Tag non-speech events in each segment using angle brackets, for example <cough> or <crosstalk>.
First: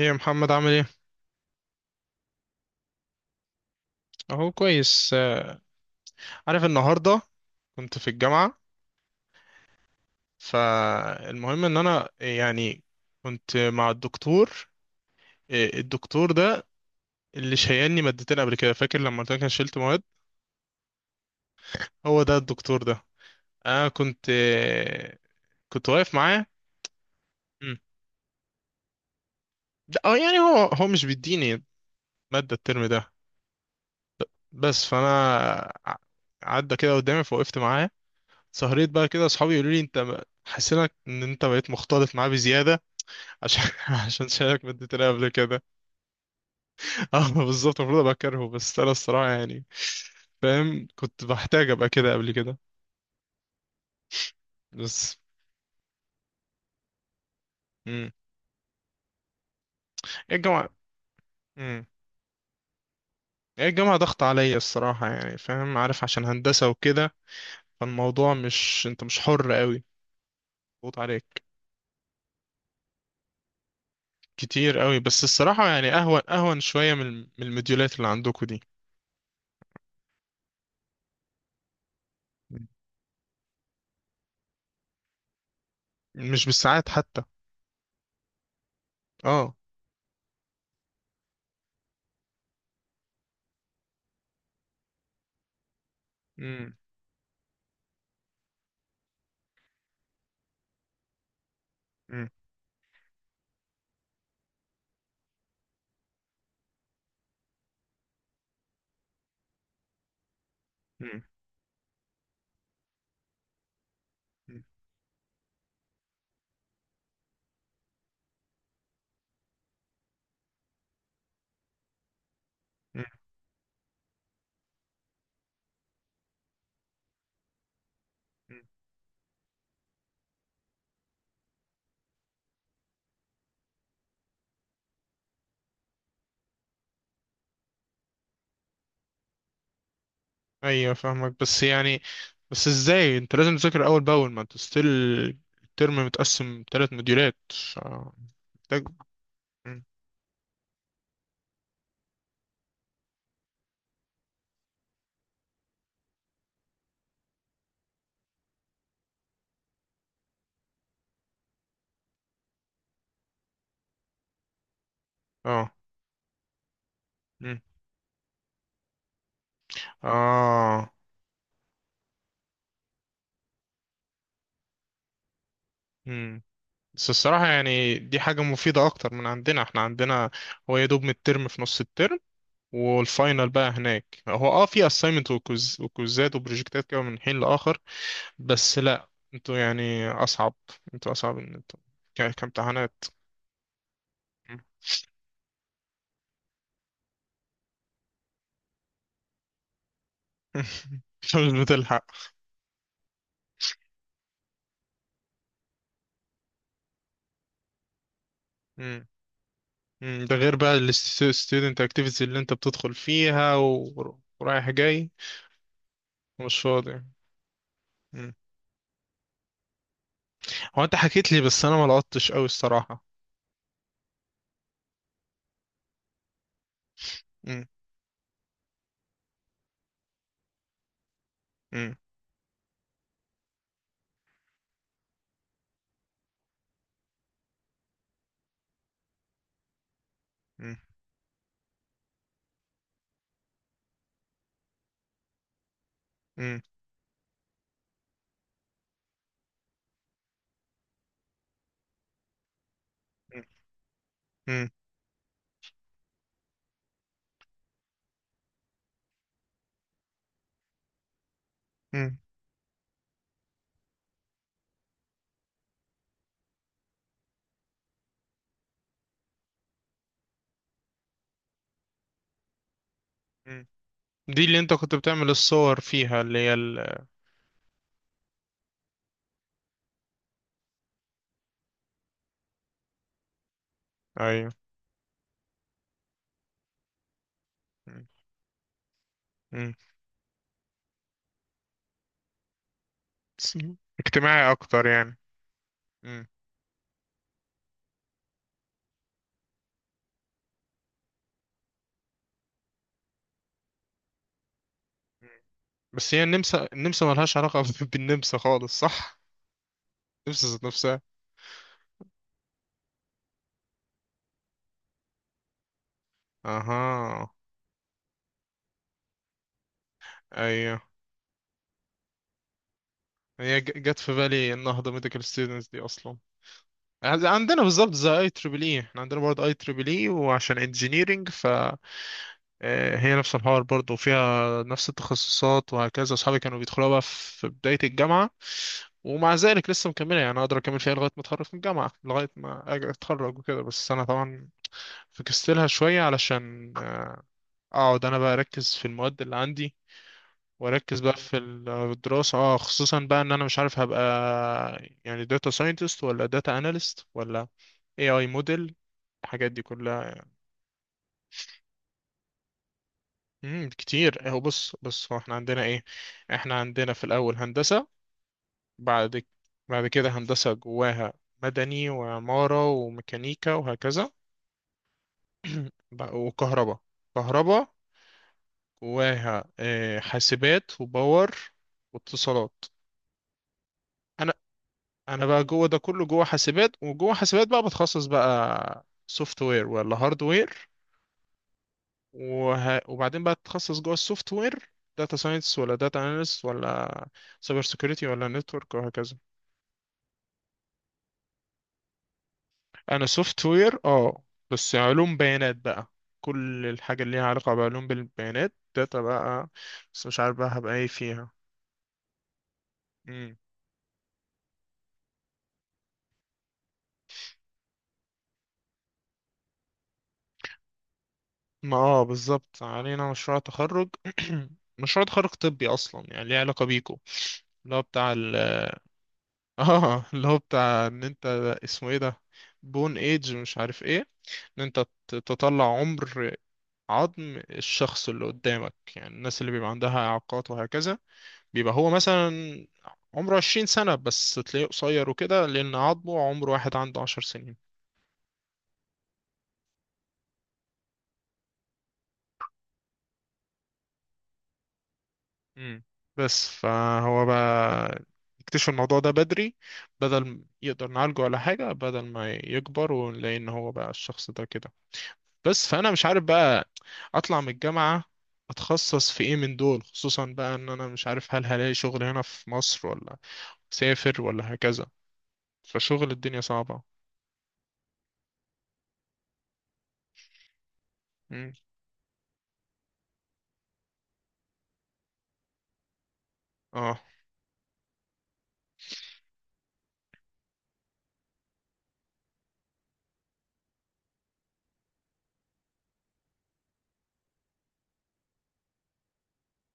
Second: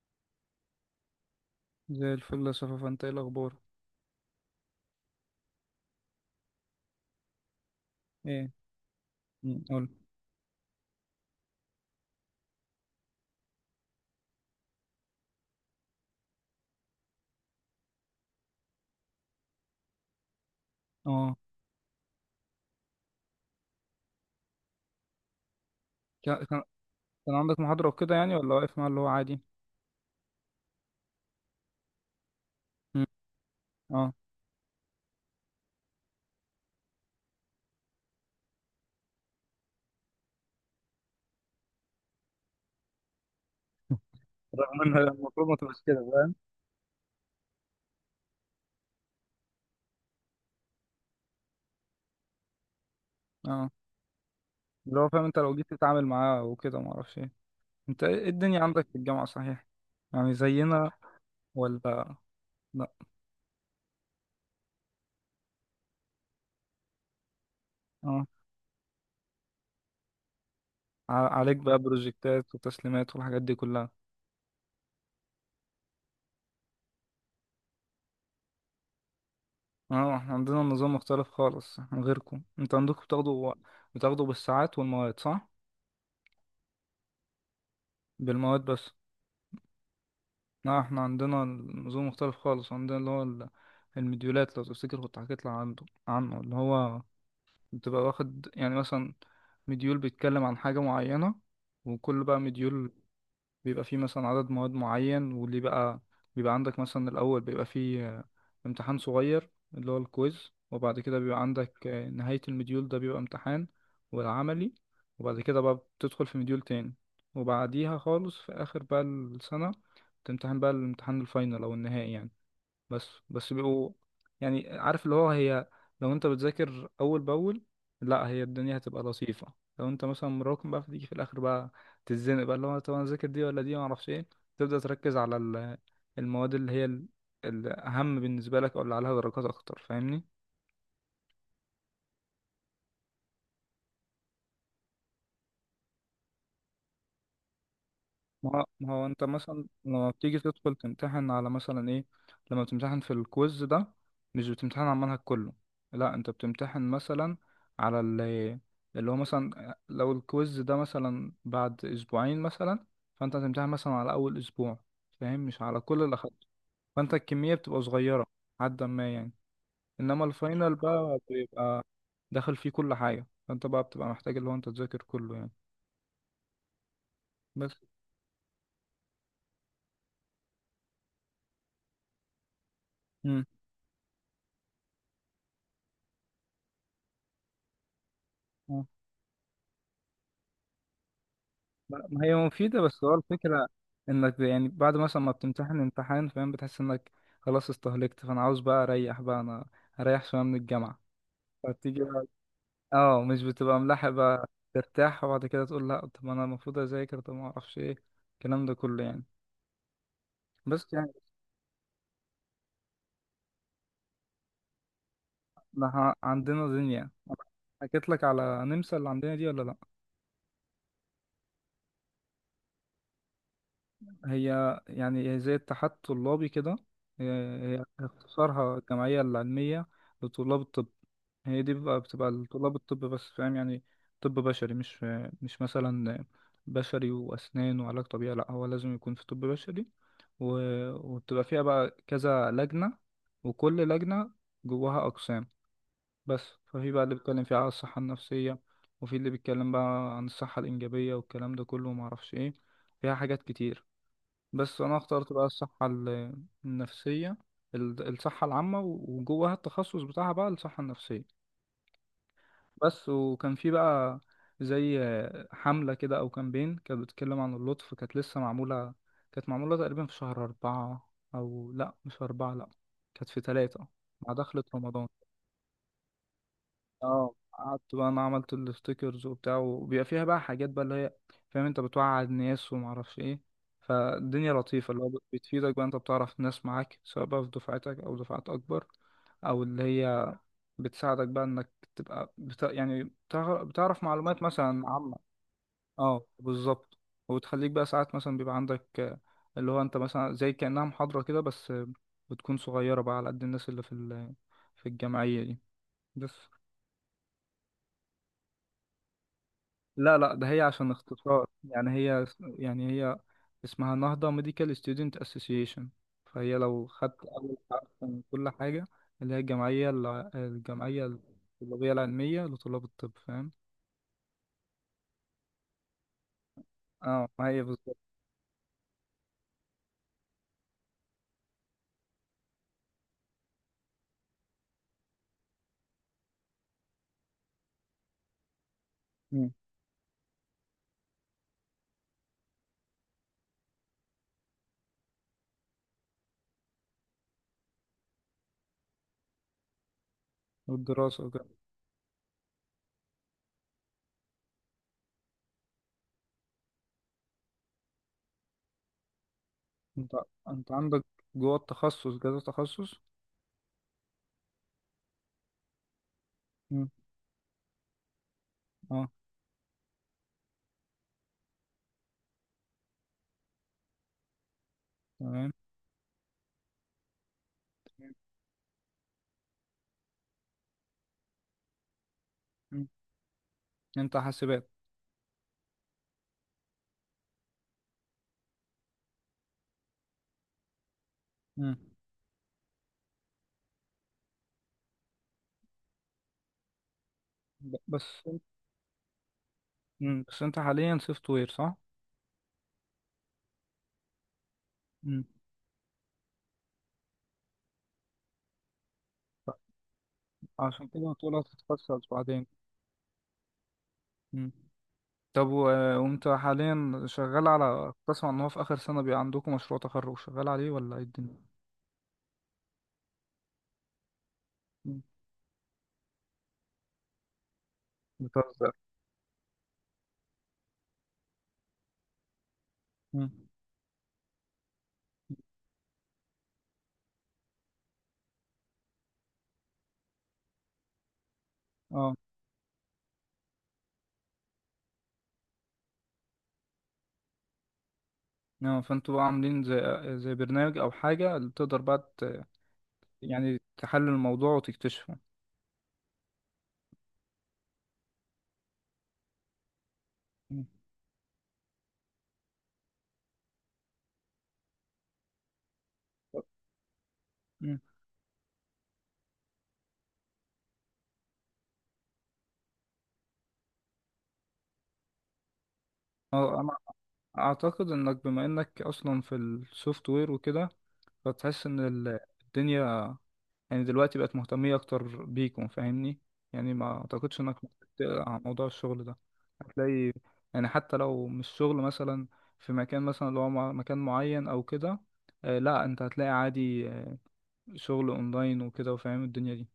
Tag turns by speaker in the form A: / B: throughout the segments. A: ايه يا محمد عامل ايه؟
B: زي الفل يا صفا، انت ايه الاخبار؟
A: اهو كويس عارف النهارده كنت في
B: ايه.
A: الجامعة.
B: قول.
A: فالمهم ان انا يعني كنت مع الدكتور، الدكتور ده اللي شيلني مادتين قبل كده، فاكر لما قلت لك انا شلت مواد؟
B: اه.
A: هو ده الدكتور ده. انا كنت كنت واقف
B: كان
A: معاه.
B: كان كان عندك
A: مم.
B: محاضرة وكده يعني ولا واقف مع اللي هو عادي؟
A: يعني هو هو مش بيديني مادة الترم
B: مم.
A: ده
B: اه.
A: بس. فانا ع- عدى كده قدامي فوقفت معاه. سهريت بقى كده اصحابي يقولوا لي، انت حسيت ان انت بقيت مختلط معاه بزيادة عشان <laughs> عشان شايفك
B: رغم ان
A: مديتني قبل
B: المفروض ما
A: كده.
B: تبقاش كده، فاهم؟
A: اه بالظبط، المفروض ابقى كارهه، بس انا الصراحه يعني فاهم كنت بحتاج ابقى كده قبل كده
B: اه. اللي هو
A: بس.
B: فاهم انت لو جيت تتعامل معاه وكده، ما اعرفش ايه. انت
A: امم
B: ايه الدنيا عندك في الجامعة، صحيح؟ يعني
A: ايه الجامعه؟
B: زينا
A: امم
B: ولا لا؟
A: ايه الجامعه، ضغط عليا الصراحه يعني فاهم؟ عارف عشان هندسه وكده،
B: اه.
A: فالموضوع مش انت مش حر قوي. ضغط عليك
B: عليك بقى بروجكتات وتسليمات والحاجات دي كلها؟
A: كتير قوي، بس الصراحه يعني اهون اهون شويه من المديولات اللي عندكم دي.
B: اه، احنا عندنا نظام مختلف خالص عن غيركم. انت عندكم بتاخدوا بالساعات والمواد، صح؟
A: مش بالساعات حتى.
B: بالمواد بس.
A: اه.
B: لا، احنا عندنا نظام مختلف خالص. عندنا اللي هو المديولات، لو تفتكر كنت حكيت لك عنه، اللي
A: امم
B: هو بتبقى واخد يعني مثلا مديول بيتكلم عن حاجة معينة، وكل
A: امم
B: بقى مديول بيبقى فيه مثلا عدد مواد معين. واللي بقى بيبقى عندك مثلا الأول بيبقى فيه امتحان صغير اللي هو الكويز، وبعد كده بيبقى عندك نهاية المديول ده بيبقى امتحان والعملي. وبعد كده بقى بتدخل في مديول تاني. وبعديها خالص في آخر بقى السنة، تمتحن بقى الامتحان الفاينل أو النهائي يعني.
A: امم
B: بس بيبقوا يعني عارف اللي هو هي، لو انت بتذاكر اول باول، لا هي الدنيا هتبقى لطيفه. لو انت مثلا مراكم، بقى فتيجي في الاخر بقى تتزنق، بقى اللي هو طب انا اذاكر دي ولا دي، ما اعرفش ايه. تبدا تركز على المواد اللي هي الاهم بالنسبه لك، او اللي عليها درجات اكتر، فاهمني؟
A: ايوه فاهمك بس يعني. بس ازاي انت لازم تذاكر اول باول ما انت ستيل؟ الترم متقسم 3 مديولات. ف-
B: ما
A: محتاج.
B: ما هو انت مثلا
A: مم.
B: لما بتيجي تدخل تمتحن على مثلا ايه، لما بتمتحن في الكويز ده، مش بتمتحن على المنهج كله. لا، انت بتمتحن مثلا على اللي هو مثلا لو الكويز ده مثلا بعد اسبوعين مثلا، فانت هتمتحن مثلا على اول اسبوع، فاهم، مش
A: اه.
B: على كل اللي اخدته. فانت الكمية
A: مم.
B: بتبقى صغيرة، حد ما يعني. انما الفاينل
A: اه.
B: بقى بيبقى داخل فيه كل حاجة، فانت بقى بتبقى محتاج اللي هو انت تذاكر كله يعني.
A: مم. بس الصراحة
B: بس.
A: يعني دي حاجة مفيدة أكتر من عندنا. احنا عندنا هو يا دوب من الترم في نص الترم والفاينل بقى. هناك هو اه في assignment وكوز وكوزات وبروجكتات كده من حين لآخر بس.
B: مم.
A: لا انتوا يعني أصعب. انتوا أصعب ان انتوا
B: ما هي مفيدة،
A: كامتحانات.
B: بس هو الفكرة انك يعني بعد مثلا ما بتمتحن امتحان، فاهم، بتحس انك خلاص استهلكت، فانا عاوز بقى اريح، بقى انا اريح شوية من الجامعة.
A: <laughs> مش
B: فتيجي
A: بتلحق.
B: بقى، اه، مش بتبقى ملاحق بقى ترتاح وبعد كده تقول لا طب انا المفروض اذاكر، طب ما اعرفش ايه الكلام ده كله يعني.
A: مم، ده غير بقى
B: بس يعني
A: الستودنت اكتيفيتي اللي انت بتدخل فيها ورايح جاي،
B: احنا
A: ومش
B: عندنا
A: فاضي.
B: دنيا. حكيت لك
A: مم.
B: على نمسا اللي عندنا دي ولا لا؟
A: هو انت حكيت لي بس انا ما لقطتش قوي الصراحة.
B: هي يعني هي زي الاتحاد الطلابي كده. هي
A: مم،
B: هي اختصارها الجمعية العلمية لطلاب الطب. هي دي
A: مم،
B: بقى بتبقى لطلاب الطب بس، فاهم يعني، طب بشري. مش مثلا بشري وأسنان وعلاج طبيعي، لأ، هو لازم يكون في طب بشري. و...
A: مم،
B: وبتبقى فيها بقى كذا لجنة، وكل لجنة جواها أقسام بس.
A: مم،
B: ففي بقى اللي بيتكلم فيها على الصحة النفسية، وفي اللي بيتكلم بقى عن الصحة الإنجابية والكلام ده كله، ومعرفش إيه، فيها حاجات كتير.
A: مم،
B: بس انا اخترت بقى الصحة النفسية، الصحة العامة، وجواها التخصص بتاعها بقى الصحة النفسية
A: مم،
B: بس. وكان في بقى زي حملة كده او كامبين، كانت بتتكلم عن اللطف، كانت لسه معمولة. كانت معمولة تقريبا في شهر 4، او لا مش 4، لا، كانت في
A: مم.
B: 3 مع
A: دي اللي
B: دخلة
A: انت كنت
B: رمضان.
A: بتعمل الصور فيها اللي هي ال...
B: اه، قعدت بقى انا عملت الستيكرز وبتاع. وبيبقى فيها بقى حاجات بقى اللي هي، فاهم، انت بتوعي الناس ومعرفش ايه.
A: ايوه.
B: فالدنيا لطيفة، اللي هو بتفيدك بقى. انت بتعرف ناس معاك سواء بقى في دفعتك
A: مم،
B: او دفعات اكبر، او
A: مم.
B: اللي هي بتساعدك بقى انك تبقى يعني
A: بس
B: بتعرف معلومات
A: اجتماعي اكتر
B: مثلا عامة.
A: يعني.
B: اه
A: مم،
B: بالظبط. وبتخليك بقى ساعات مثلا بيبقى عندك اللي هو انت مثلا زي كأنها محاضرة كده، بس بتكون صغيرة بقى على قد الناس اللي في في
A: مم.
B: الجمعية دي.
A: بس هي
B: بس
A: النمسا، النمسا ملهاش علاقة <laughs> بالنمسا خالص صح؟
B: لا لا،
A: النمسا
B: ده هي
A: ذات
B: عشان
A: نفسها.
B: اختصار يعني. هي يعني هي اسمها نهضة ميديكال ستودنت اسوسيشن، فهي لو خدت
A: اها.
B: أول حرف من كل حاجة، اللي هي
A: ايوه.
B: الجمعية الطلابية العلمية لطلاب الطب، فاهم.
A: هي جت في بالي النهضة ميديكال ستودنتس دي اصلا.
B: اه، ما هي
A: عندنا بالظبط
B: بالظبط.
A: زي AAA، احنا عندنا برضه AAA، وعشان انجينيرنج فهي نفس الحوار برضه وفيها نفس التخصصات وهكذا. اصحابي كانوا بيدخلوها بقى في بداية الجامعة ومع
B: مم.
A: ذلك لسه مكملة، يعني اقدر اكمل فيها لغاية ما اتخرج من الجامعة، لغاية ما اتخرج وكده. بس انا طبعا فكستلها شوية علشان اقعد انا بقى اركز في المواد اللي عندي، واركز بقى
B: والدراسة
A: في
B: وكده.
A: الدراسة، اه خصوصا بقى ان انا مش عارف هبقى يعني داتا ساينتست، ولا داتا اناليست، ولا AI موديل، الحاجات دي
B: انت
A: كلها.
B: انت عندك جوه التخصص كذا تخصص.
A: كتير اهو. بص بص هو احنا عندنا ايه؟ احنا
B: مم.
A: عندنا في الاول هندسة.
B: اه،
A: بعد بعد كده هندسة جواها مدني وعمارة وميكانيكا وهكذا.
B: تمام.
A: <clears throat> وكهرباء. كهرباء جواها حاسبات وباور واتصالات.
B: مم. انت
A: انا
B: حاسبات.
A: انا بقى جوه ده كله، جوه حاسبات. وجوه حاسبات بقى بتخصص بقى سوفت وير ولا هارد وير.
B: مم.
A: وبعدين بقى تتخصص جوه السوفت وير. داتا ساينس، ولا داتا اناليست، ولا سايبر
B: ب-
A: سيكيورتي،
B: بس
A: ولا
B: انت-
A: نتورك وهكذا.
B: مم. بس انت حاليا سوفت وير، صح؟
A: انا سوفت وير اه. بس علوم
B: مم.
A: بيانات بقى. كل الحاجه اللي ليها علاقه بعلوم بالبيانات، داتا بقى.
B: ف-
A: بس مش عارف بقى هبقى ايه
B: عشان كده
A: فيها.
B: هتقول هتتخصص بعدين.
A: مم.
B: مم. طب، وانت حاليا شغال على، كنت اسمع ان هو في اخر سنة بيبقى عندكم مشروع تخرج شغال عليه، ولا ايه الدنيا؟
A: ما اه بالظبط علينا مشروع تخرج. <clears throat>
B: مم.
A: مشروع تخرج طبي اصلا يعني ليه علاقه بيكو. اللي هو بتاع ال...
B: بتهزر.
A: <laughs> اه اللي هو بتاع ان انت اسمه ايه ده، بون ايج
B: مم.
A: مش عارف ايه. ان انت تطلع عمر عظم الشخص اللي قدامك. يعني الناس اللي بيبقى عندها إعاقات وهكذا، بيبقى هو
B: اه.
A: مثلا عمره 20 سنة بس تلاقيه قصير وكده، لأن عظمه عمر واحد عنده 10 سنين.
B: اه، فانتوا بقى عاملين زي برنامج او حاجة اللي تقدر بقى يعني تحلل الموضوع وتكتشفه.
A: مم. بس فهو بقى يكتشف الموضوع ده بدري. بدل
B: مم.
A: يقدر نعالجه ولا حاجة، بدل ما يكبر ونلاقي إن هو بقى الشخص ده كده. بس فأنا مش عارف بقى أطلع من
B: مم.
A: الجامعة أتخصص في إيه من دول. خصوصا بقى إن أنا مش عارف هل هلاقي شغل هنا في مصر، ولا أسافر ولا هكذا. فشغل الدنيا
B: اه، انا
A: صعبة.
B: اعتقد انك بما انك اصلا في السوفت وير وكده،
A: مم.
B: فتحس ان الدنيا يعني دلوقتي بقت مهتمية أكتر بيكم، فاهمني، يعني ما
A: اه.
B: أعتقدش إنك ممكن تقلق عن موضوع الشغل ده. هتلاقي يعني حتى لو مش شغل مثلا في مكان مثلا اللي هو مكان معين أو كده. آه لا، أنت هتلاقي عادي شغل أونلاين وكده، وفاهم الدنيا دي.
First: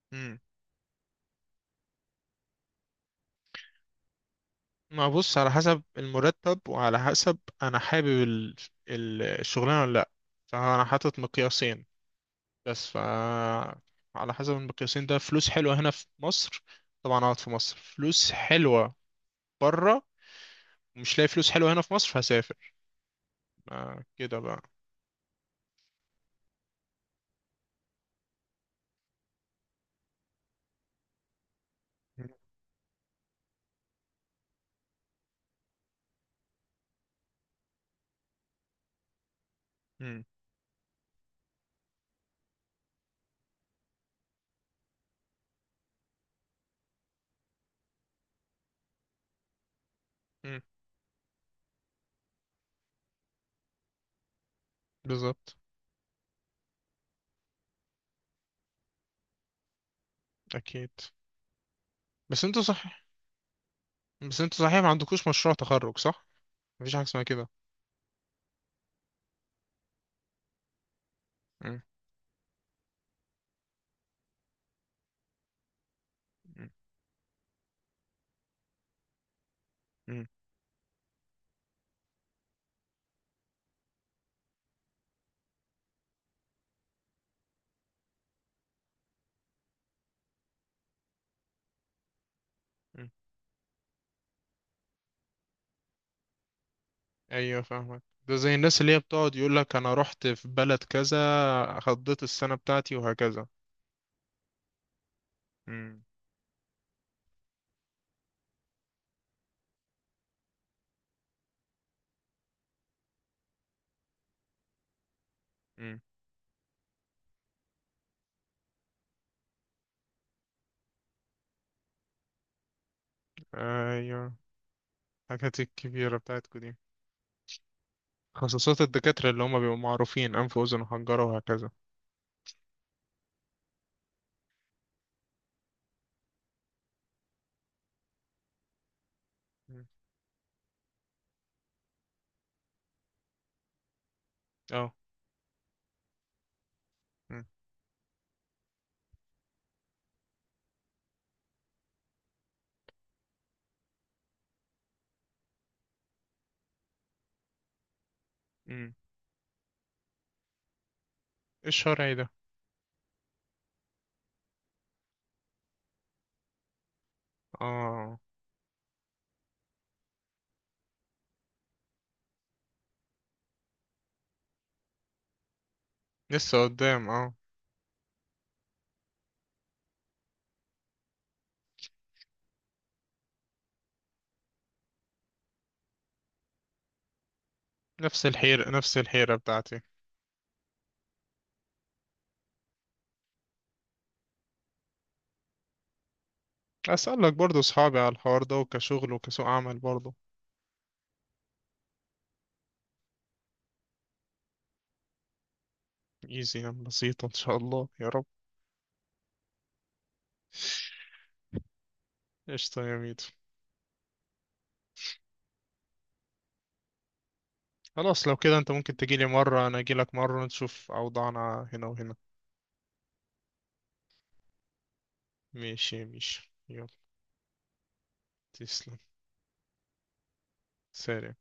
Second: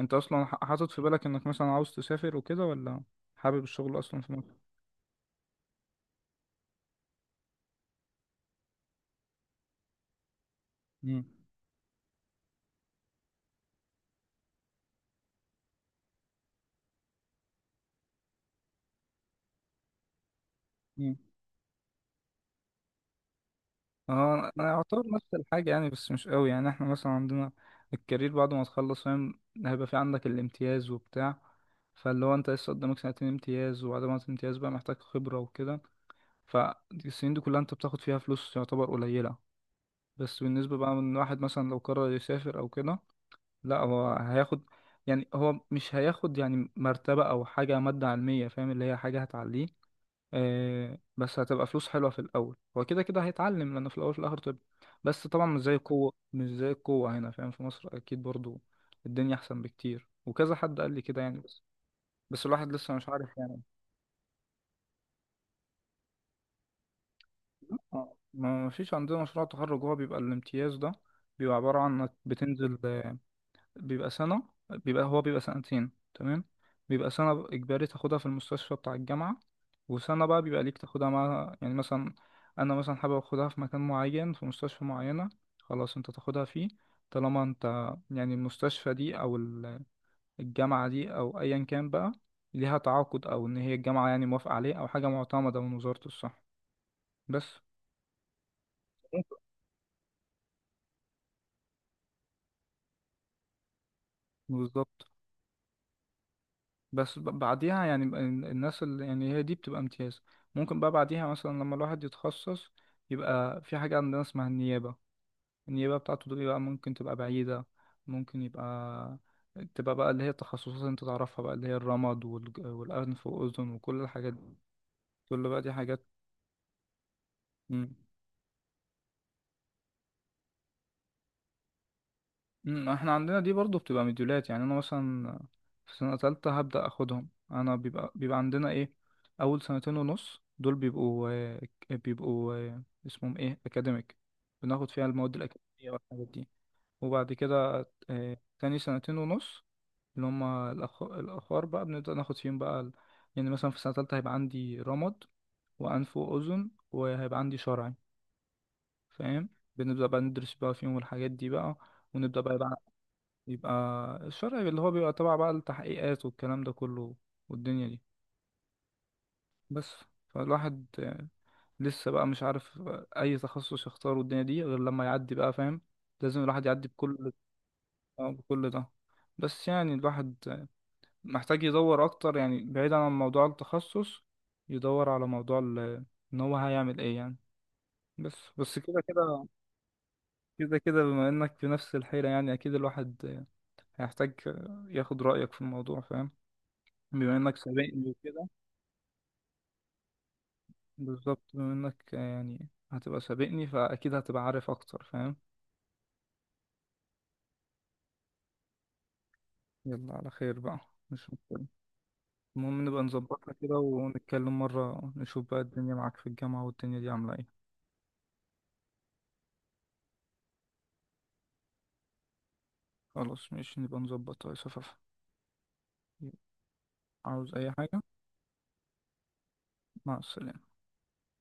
B: أنت
A: مم.
B: أصلا حاطط في بالك إنك مثلا عاوز تسافر وكده، ولا حابب الشغل أصلا في مصر؟
A: ما بص، على حسب المرتب وعلى حسب انا حابب الشغلانة ولا لا. فانا حاطط مقياسين بس. ف على حسب المقياسين ده، فلوس حلوة هنا في مصر طبعا اقعد في مصر. فلوس حلوة بره،
B: مم.
A: مش لاقي فلوس حلوة هنا في مصر فهسافر. آه كده
B: اه،
A: بقى.
B: انا اعتبر نفس الحاجه يعني، بس مش قوي يعني. احنا مثلا عندنا الكارير بعد ما تخلص، فاهم، هيبقى في عندك الامتياز وبتاع. فاللي هو انت لسه قدامك سنتين امتياز، وبعد ما الامتياز بقى محتاج خبره وكده. فالسنين دي كلها انت بتاخد فيها فلوس يعتبر قليله.
A: مم.
B: بس بالنسبه بقى من واحد مثلا لو قرر يسافر او كده، لا، هو هياخد، يعني هو مش هياخد يعني مرتبه او حاجه، ماده علميه، فاهم، اللي هي حاجه هتعليه.
A: مم.
B: بس هتبقى فلوس حلوة في الأول. هو كده كده هيتعلم، لأنه في الأول وفي الآخر طب. بس طبعا
A: بالظبط.
B: مش زي القوة، مش زي القوة هنا، فاهم، في مصر. أكيد برضو الدنيا أحسن بكتير، وكذا حد
A: اكيد.
B: قال لي كده يعني. بس
A: بس
B: بس
A: انتوا
B: الواحد لسه
A: صح.
B: مش عارف يعني.
A: بس انتوا صحيح ما عندكوش مشروع تخرج صح؟ مفيش حاجة اسمها كده.
B: ما فيش عندنا مشروع تخرج. هو بيبقى الامتياز ده بيبقى عبارة
A: مم.
B: عن إنك بتنزل. بيبقى سنة، بيبقى سنتين، تمام. بيبقى سنة إجباري تاخدها في المستشفى بتاع الجامعة، وسنة
A: مم.
B: بقى بيبقى ليك تاخدها مع يعني مثلا أنا مثلا حابب أخدها في مكان معين في مستشفى معينة، خلاص أنت تاخدها فيه، طالما أنت يعني المستشفى دي أو الجامعة دي أو أيا كان بقى، ليها
A: مم.
B: تعاقد أو إن هي الجامعة يعني موافقة عليه أو حاجة معتمدة من وزارة الصحة. بس.
A: ايوه فاهمك، ده زي الناس اللي هي بتقعد يقول لك انا رحت في بلد كذا، قضيت السنة بتاعتي وهكذا.
B: بالظبط.
A: امم.
B: بس بعديها يعني الناس اللي يعني هي دي بتبقى امتياز، ممكن بقى بعديها مثلا لما الواحد يتخصص، يبقى في حاجة عندنا اسمها النيابة. النيابة
A: امم.
B: بتاعته دي بقى ممكن تبقى بعيدة. ممكن يبقى تبقى بقى اللي هي التخصصات اللي انت تعرفها بقى، اللي هي الرمد والأنف والأذن وكل الحاجات
A: ايوه
B: دي. كل
A: الحاجات
B: بقى دي حاجات.
A: الكبيرة بتاعتكم دي.
B: مم.
A: خصوصات الدكاترة اللي هم بيبقوا معروفين، انف واذن وحنجرة وهكذا.
B: مم، احنا عندنا دي برضو بتبقى مديولات. يعني انا مثلا في سنة تالتة هبدأ اخدهم. انا بيبقى عندنا ايه، اول
A: مم.
B: سنتين ونص دول بيبقوا اسمهم ايه اكاديميك، بناخد
A: اه.
B: فيها المواد الاكاديمية والحاجات دي. وبعد
A: امم.
B: كده تاني سنتين ونص اللي هما الاخر، بقى بنبدأ ناخد فيهم بقى يعني مثلا في سنة تالتة هيبقى عندي رمد وأنف وأذن، وهيبقى عندي شرعي،
A: امم.
B: فاهم. بنبدأ بقى ندرس بقى فيهم الحاجات دي بقى.
A: الشرعي ده.
B: ونبدأ بقى يبقى الشرعي اللي هو بيبقى تبع بقى التحقيقات والكلام ده كله، والدنيا دي
A: اه
B: بس. فالواحد لسه بقى مش عارف أي تخصص يختاره الدنيا دي غير لما يعدي بقى، فاهم، لازم
A: لسه
B: الواحد يعدي
A: قدام
B: بكل،
A: اه.
B: بكل ده. بس يعني الواحد محتاج يدور أكتر، يعني بعيدا عن موضوع التخصص، يدور على موضوع إن هو هيعمل إيه يعني.
A: نفس
B: بس
A: الحيرة
B: بس
A: نفس
B: كده
A: الحيرة
B: كده،
A: بتاعتي.
B: كده كده بما إنك في نفس الحيرة، يعني أكيد الواحد هيحتاج ياخد رأيك في الموضوع، فاهم،
A: اسألك
B: بما انك
A: برضو اصحابي
B: سابقني
A: على الحوار
B: وكده.
A: ده وكشغل وكسوق عمل برضو.
B: بالظبط، بما انك يعني هتبقى سابقني، فاكيد هتبقى عارف اكتر، فاهم.
A: ايزي يعني بسيطة ان شاء الله يا رب.
B: يلا على خير بقى، مش مشكلة.
A: قشطة
B: المهم
A: يا
B: نبقى
A: ميدو.
B: نظبطها كده ونتكلم مرة، نشوف بقى الدنيا معاك في الجامعة والدنيا دي عاملة ايه.
A: خلاص لو كده انت ممكن تجيلي مرة، انا اجيلك مرة، نشوف اوضاعنا هنا وهنا.
B: خلاص ماشي، نبقى نظبطها يا صفافة.
A: ماشي ماشي يلا.
B: عاوز اي حاجة؟
A: تسلم.
B: مع السلامة.
A: سلام.